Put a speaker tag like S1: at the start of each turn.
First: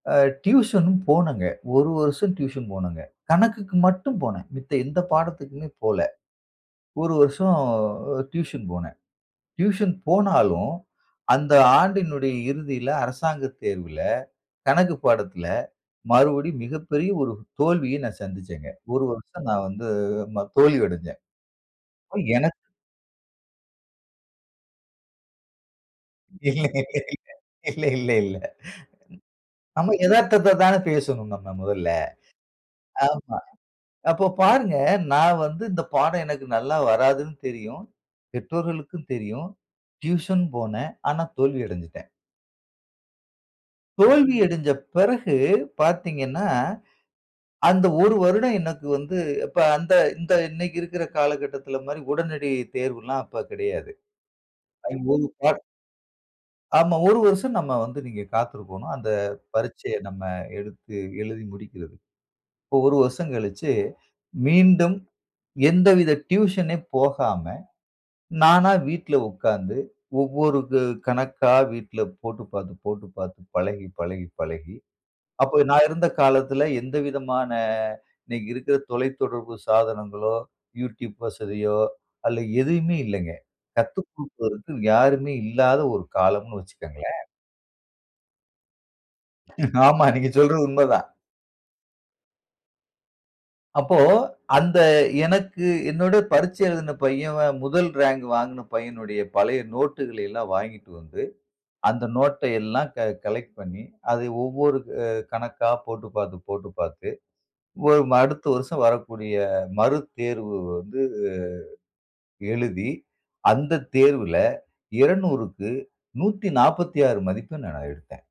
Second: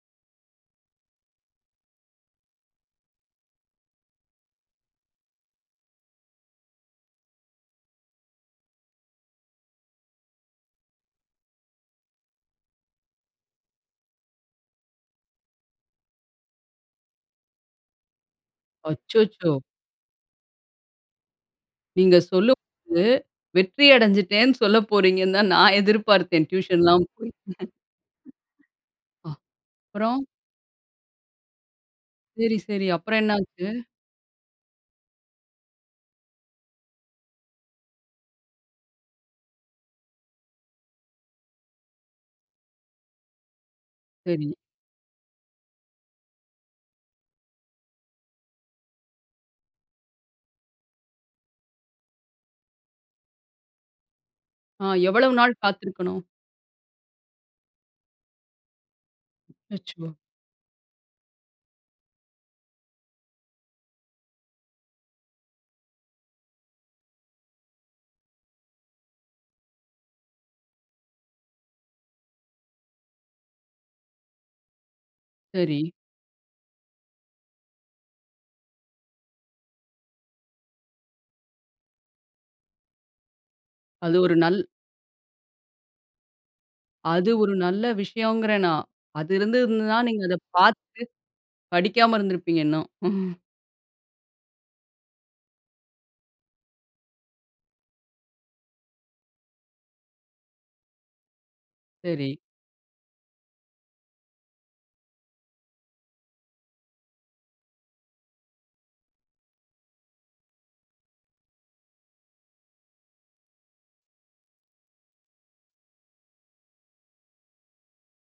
S1: அ tuition போனங்க. ஒரு வருஷம் tuition போனங்க. கணக்குக்கு மட்டும் போனன். மித்த எந்த பாடத்துக்குமே போல. ஒரு வருஷம் டியூஷன் போனன். டியூஷன் போனாலும் அந்த ஆண்டினுடைய இறுதியில அரசாங்க தேர்வில கணக்கு பாடத்தில மறுபடியும் மிகப்பெரிய ஒரு தோல்விய நான் சந்திச்சேங்க. ஒரு வருஷம்
S2: அச்சச்சோ!
S1: நான் வந்து ம தோல்வி அடஞ்சேன்
S2: நீங்க
S1: [unintelligible] எனக்கு
S2: சொல்லும்போது வெற்றி அடைஞ்சுட்டேன்ன்னு சொல்ல போறீங்கன்னு தான் நான் எதிர்பார்த்தேன்.
S1: இல்ல,
S2: டியூஷன் லா போயி
S1: இல்ல, இல்ல, இல்ல
S2: அ
S1: நம்ம
S2: அப்புறம்.
S1: எதார்த்தத்த தானே பேசணும். நாம மொதல்ல.
S2: சரி, சரி அப்புறம்
S1: ஆமா.
S2: என்னாச்சு?
S1: அப்ப பாருங்க நான் வந்து இந்த பாடம் எனக்கு நல்லா வராதுன்னு தெரியும். பெற்றோர்களுக்கும் தெரியும். டியூஷன் போனேன். ஆனா தோல்வி அடஞ்சுட்டேன். தோல்வி
S2: சரி.
S1: அடஞ்ச பிறகு பார்த்தீங்கன்னா, அந்த ஒரு வருடம் எனக்கு வந்து இப்ப அந்த இந்த இன்னக்கி இருக்குற காலகட்டத்தில மாறி உடனடி தேர்வு எல்லாம் அப்ப கிடையாது.
S2: ஆ எவ்வளவு நாள்
S1: [unintelligible]
S2: காத்திருக்கணும்?
S1: ஆமா. ஒரு வருஷம் நம்ம வந்து நீங்க காத்திருக்கணும். அந்த பரீட்சய
S2: அச்சோ!
S1: நம்ம எடுத்து எழுதி முடிக்கிறது. இப்போ ஒரு வருஷம் கழிச்சு மீண்டும் எந்தவித டியூஷன் போகாம நானா வீட்ல உக்கார்ந்து ஒவ்வொரு க கணக்கா வீட்ல போட்டு பார்த்து, போட்டு பார்த்து பழகி, பழகி, பழகி அப்போ நான்
S2: சரி.
S1: இருந்த காலத்தில எந்தவிதமான இன்னக்கி இருக்கிற தொலைத்தொடர்பு சாதனங்களோ! Youtube வசதியோ! அல்ல எதுவுமே இல்லங்க.
S2: அது ஒரு நல்
S1: கத்துக்குடுப்பதற்கு யாருமே இல்லாத ஒரு காலம்ன்னு வச்சுக்கங்களேன்!
S2: அது ஒரு நல்ல விஷயோங்கிறேன் நான். அது இருந்துததுன்னா
S1: ஆமா
S2: நீங்க
S1: நீங்க
S2: அத
S1: சொல்றது
S2: பார்த்து
S1: உண்ம தான்.
S2: படிக்காம இருந்திருப்பீங்க இன்னும்.
S1: அப்போ, அந்த எனக்கு என்னுடைய பரீட்சை எழுதிய பையன் முதல் ரேங்க் வாங்கின பையனுடைய பழைய நோட்டுகளை எல்லாம் வாங்கிட்டு வந்து அந்த
S2: சரி.
S1: நோட்ட எல்லாம் க கலெக்ட் பண்ணி, அதை ஒவ்வொரு அ கணக்கா போட்டு பார்த்து, போட்டு பார்த்து ஒ அடுத்த வருஷம் வரக்கூடிய மறு தேர்வு வந்து எழுதி அந்த தேர்வில 200க்கு 146 மதிப்பெண் நான் எடுத்தேன்.